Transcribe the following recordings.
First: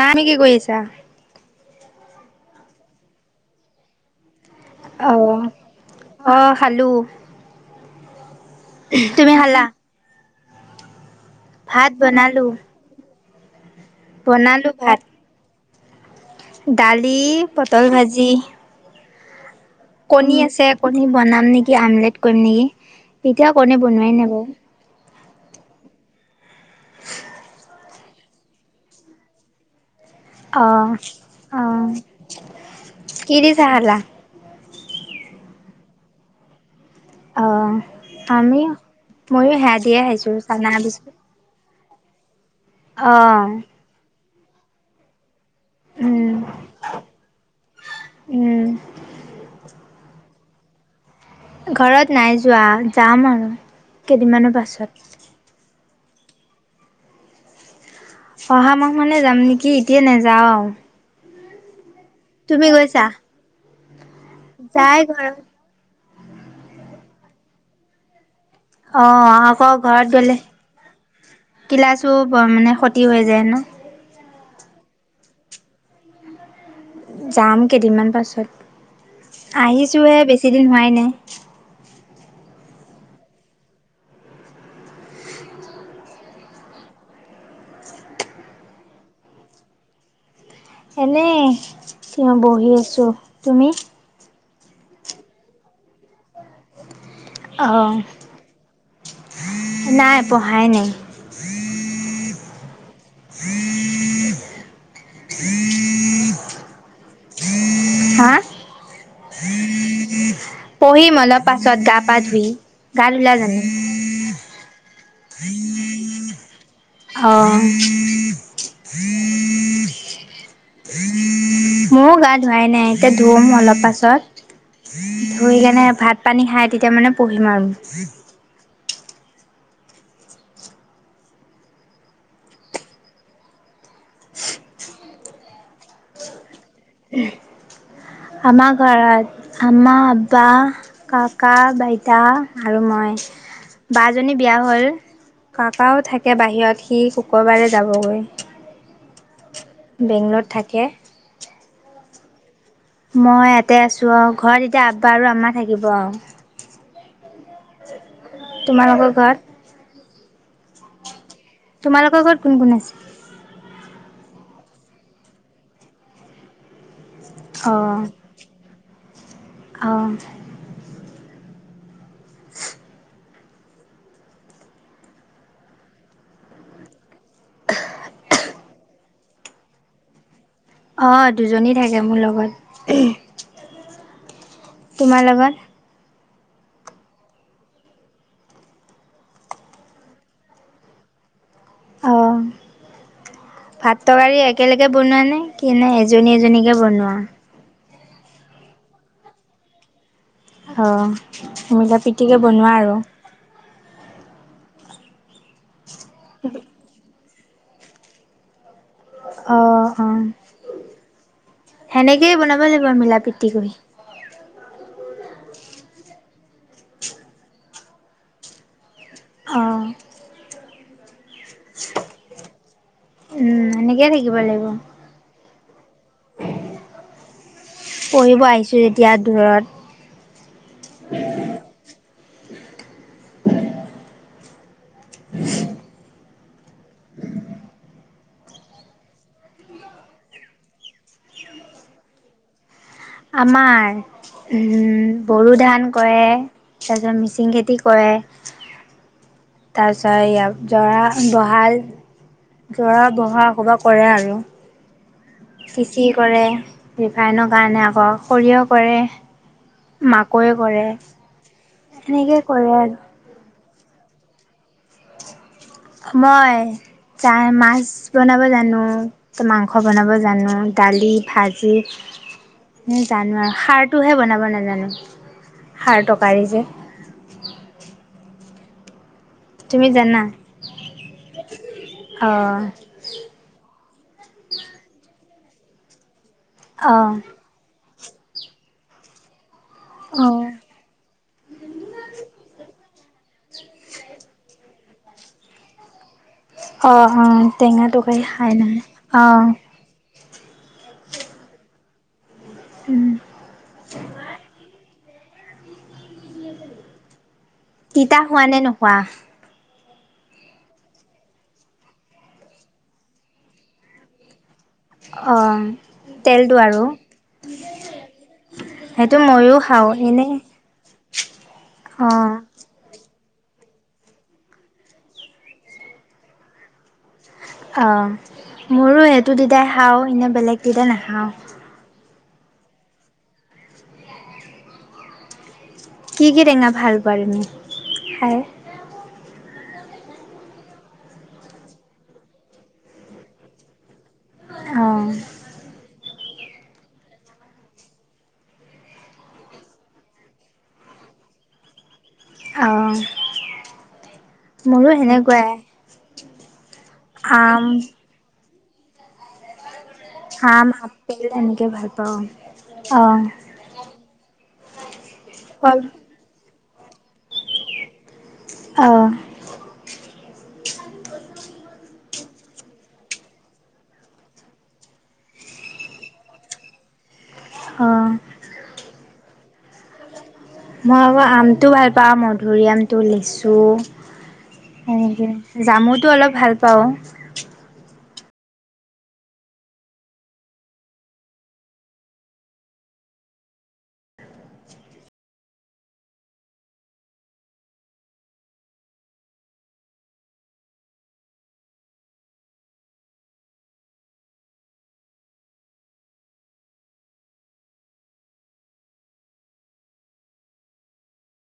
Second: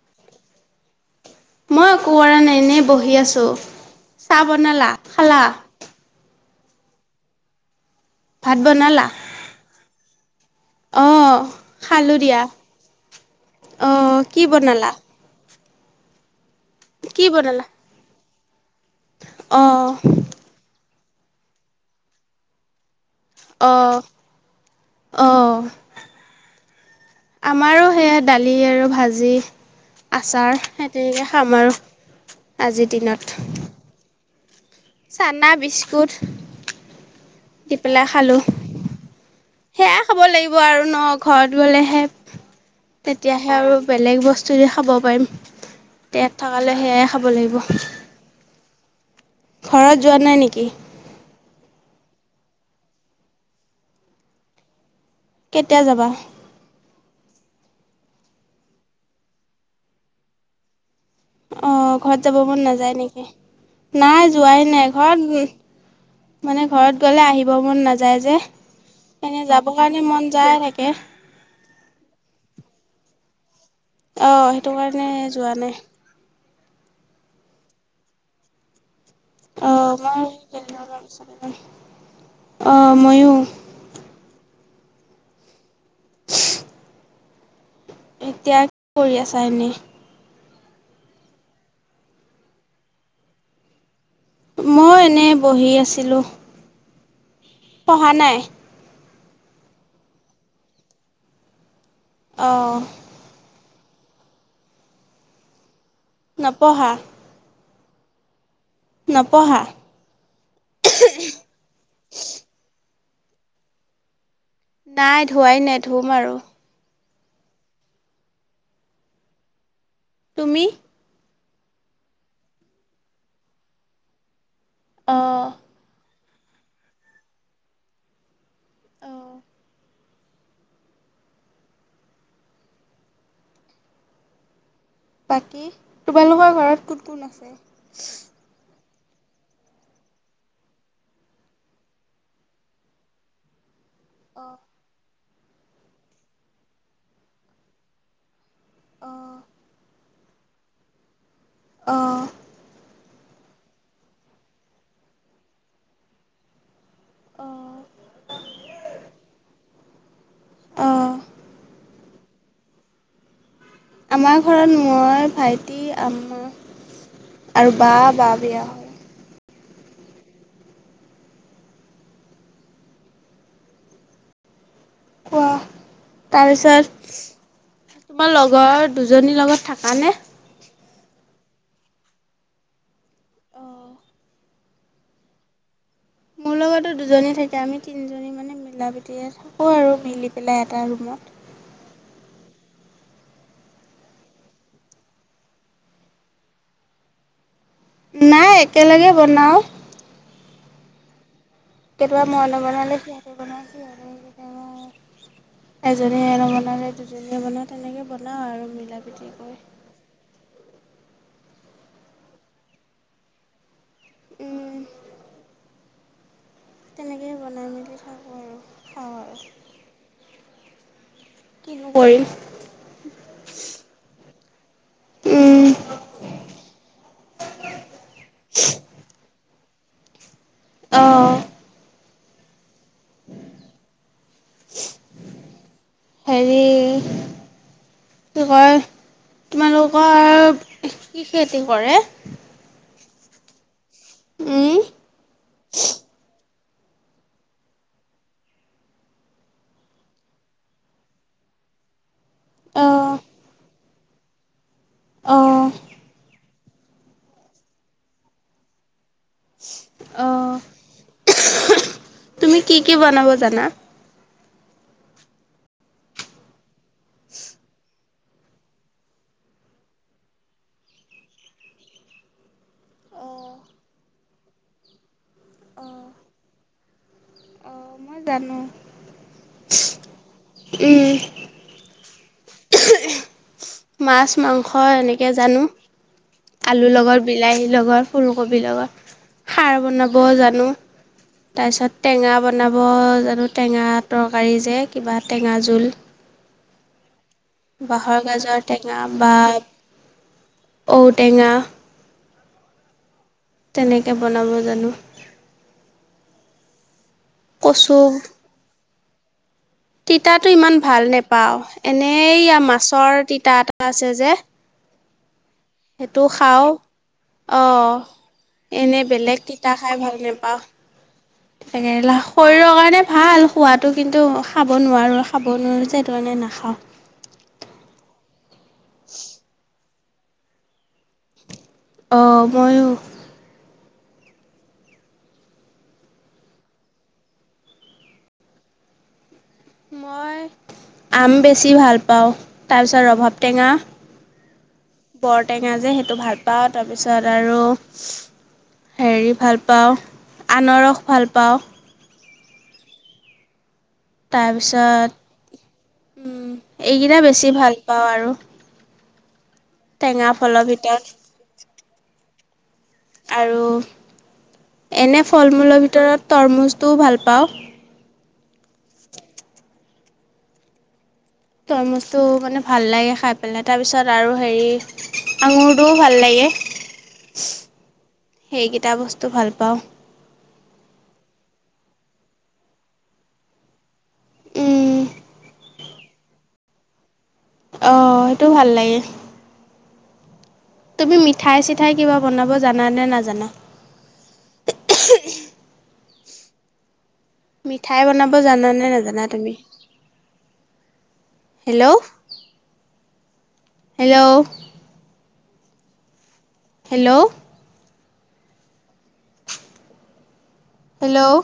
না মি কি কৰি আছা? মই একো কৰা নাই এনে বহি আছো। চাহ বনালা? খালা? অহ খালো। ভাত [unintelligible] তুমি খালা? অঁহ। ভাত বনালোঁ। অঁ কি বনালো বনালা? ভাত। দালি, কি পটল ভাজি। অহ। কণী আছে কণী বনাম নেকি আমলেট কৰিম নেকি, এতিয়াও কণী বনোৱাই নাই বাৰু। অঁহ। আমাৰো সেয়াই দালি আৰু ভাজি আচাৰ অ'। [unintelligible] খাম আৰু অ', আজিৰ কি দিনত। দি চাহ খালা? চানা, বিস্কুট। অ', [unintelligible] খালো, আমি ময়ো সেয়া দিয়ে সেয়াই খাব খাইছো লাগিব চানা আৰু ন। বিস্কুট। ঘৰত গলেহে, অ', তেতিয়াহে আৰু বেলেগ বস্তু দি খাব পাৰিম। এয়াত উম, থকালৈ সেয়াই খাব লাগিব। উম, ঘৰত যোৱা নাই নেকি? ঘৰত নাই যোৱা, যাম আৰু কেইদিনমানৰ পাছত। কেতিয়া যাবা? অহা মাহ মানে যাম নেকি, এতিয়া নেযাওঁ। অঁ ঘৰত যাব মন নেযায় গৈছা? নেকি? নাই যোৱাই নাই ঘৰত মানে ঘৰত গ'লে আহিব মন নাযায় যে, অ' এনে আকৌ যাব কাৰণে মন যায় থাকে। কিলাছো [unintelligible] ক্ষতি হৈ যায় ন? অ, সেইটো কাৰণে যোৱা নাই। যাম কেইদিনমান পাছত অঁ আহিছো মই হে বেছি দিন হোৱাই নাই। অ, ময়ো। [unintelligible] এতিয়া কি কৰি আছা এনে? এনে‌ [unintelligible] বহি আছো তুমি? মই এনে বহি আছিলোঁ। অ, পঢ়া নাই? নাই পঢ়াই নেই। অ', নপহা? হা? নপঢ়া? [unintelligible] পঢ়িম অলপ পাছত গা-পা ধুই গা ধুলা জানো? নাই ধুৱাই নাই ধুম আৰু। অ', [unintelligible] তুমি? মওঁ গা ধোৱাই নাই এতিয়া ধুম অলপ পাছত। অঁ ধুই কেনে ভাত পানী খাই তেতিয়া মানে পঢ়িম আৰু। অঁ বাকী তোমালোকৰ ঘৰত কোন-কোন আছে? আমাৰ ঘৰত আমা, আব্বা কাকা, বাইতা আৰু মই। বাজনী অঁ বিয়া হ'ল কাকাও থাকে বাহিৰত সি শুক্ৰবাৰে যাবগৈ। অ', বেংগলত থাকে। অ', মই ইয়াতে আছো আৰু ঘৰত এতিয়া আব্বা আৰু আম্মা থাকিব আৰু। অ', তোমালোকৰ ঘৰত অ', তোমালোকৰ ঘৰত কোন-কোন আছে? আমাৰ ঘৰত মই, ভাইটি, আম্মা আৰু অ', বা-বা বিয়া হয়। অ', কোৱা তাৰপিছত তোমাৰ লগৰ দুজনিৰ লগত থাকা নে? অ, দুজনী থাকে মোৰ লগত। অ', তোমাৰ লগত? মোৰ লগতো দুজনী থাকে আমি তিনিজনী মান মানে মিলা প্ৰিতিৰে থাকোঁ আৰু মিলি পেলাই এটা ৰোমত অ', [inaudible] ভাত তৰকাৰী একেলগে বনোৱা নে কি নাই এজনী-এজনীকে বনোৱা? নাই একেলগে বনাওঁ। অ, কেতিয়াবা মিলাপিটিকে মই বনোৱা নবনালে আৰু? [unintelligible] এজনীয়ে আৰু মানে বনালে যেনে মানে তেনেকে বনাওঁ আৰু মিলা প্ৰীতিকৈ। অ অ, সেনেকেই বনাব লাগিব আৰু মিলা প্ৰীতি কৰি উম। তেনেকৈ বনাই মেলি থাকোঁ আৰু খাওঁ, অঁ। কিনো কৰিম। উম এনেকেই থাকিব লাগিব। উম। পঢ়িব আহিছো যেতিয়া দূৰত, অঁ। হেৰি কি কয়। তোমালোকৰ কি খেতি কৰে? আমাৰ উম বড়ো ধান কৰে, তাৰপিছত মিচিং খেতি কৰে। তাৰপিছত এইয়া জৰা বহাল জৰা অ', বহা কবা কৰে আৰু অ', [unintelligible] কৰে ৰিফাইনৰ কাৰণে আকৌ সৰিয়হ কৰে, অ', মাকৈ কৰে। এনেকে, তুমি কি কি বনাব জানা? মই, জাই মাছ বনাব জানো। মাংস বনাব জানো, দালি, ভাজি। জানো অ', আৰু সাৰটোহে বনাব নাজানো সাৰ তৰকাৰি যে, অ' মইও জানো। তুমি জানা, উম অ'। মাছ, মাংস এনেকে জানো, আলুৰ অ লগত বিলাহী লগত। ফুলকবিৰ লগত, সাৰ বনাব অ জানো। তাৰপিছত টেঙা বনাব জানো, টেঙা তৰকাৰী যে কিবা টেঙা জোল। অ 'অ'টেঙা বাঁহৰ তৰকাৰি খাই গাজৰ নহয়‌ বা অ'। ঔ টেঙা উম। তেনেকে বনাব জানো। কচু তিতা খোৱা নে নোখোৱা? তিতাটো ইমান ভাল নেপাওঁ এনেই মাছৰ তিতা এটা আছে যে। অ' তেলটো আৰু অ' এনেই সেইটো বেলেগ ময়ো তিতা খাওঁ খাই ভাল এনেই নাপাওঁ। অ কেৰেলা, শৰীৰৰ কাৰণে ভাল। খোৱাটো, কিন্তু খাব নোৱাৰোঁ খাব নোৱাৰোঁ সেইটো কাৰণে যে নাখাওঁ। অ' মোৰো সেইটো তিতা খাওঁ এনেই বেলেগ তিতা নাখাওঁ। অ' মইয়ো কি কি টেঙা ভাল পোৱা তুমি খাই? মই আম বেছি ভাল পাওঁ। তাৰপিছত ৰভাব টেঙা, অ', বৰটেঙা যে সেইটো ভাল পাওঁ, তাৰপিছত আৰু হেৰি ভাল পাওঁ, আনাৰস ভাল পাওঁ। অহ। মোৰো তাৰপিছত সেনেকুৱাই। এইকেইটা বেছি আম, ভাল পাওঁ আৰু। টেঙা ফলৰ আম [unintelligible] ভিতৰত তেনেকে ভাল পাওঁ, অ'। আৰু, এনে ফল মূলৰ ভিতৰত তৰমুজটোও ভাল পাওঁ। অ'। তৰমুচটো মানে ভাল লাগে খাই পেলাই, তাৰপিছত আৰু হেৰি আঙুৰটোও ভাল লাগে, অ', সেইকেইটা বস্তু ভাল পাওঁ। মই আকৌ আমটো ভাল পাওঁ, মধুৰিআমটো, লিচু। উম সেনেকে, জামুটো অলপ ভাল পাওঁ। অ', সেইটোওঁ ভাল। তুমি মিঠাই চিঠাই কিবা বনাব জানানে, নাজানা? মিঠাই বনাব জানানে, নাজানা তুমি? Hello, hello. হেল্ল'। হেল্ল',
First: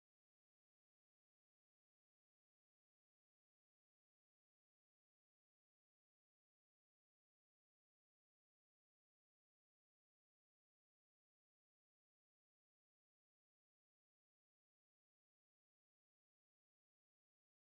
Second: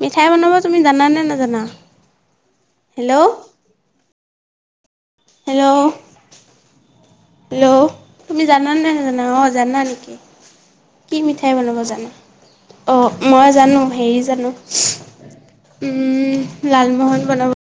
মিঠাই বনাব তুমি জানানে নাজানা? হেল্ল'। হেল্ল'। হেল্ল', তুমি জানানে নাজানা, অ' জানা নেকি? কি মিঠাই বনাব জানা, অ' মই জানো হেৰি জানো উম, লালমোহন বনাব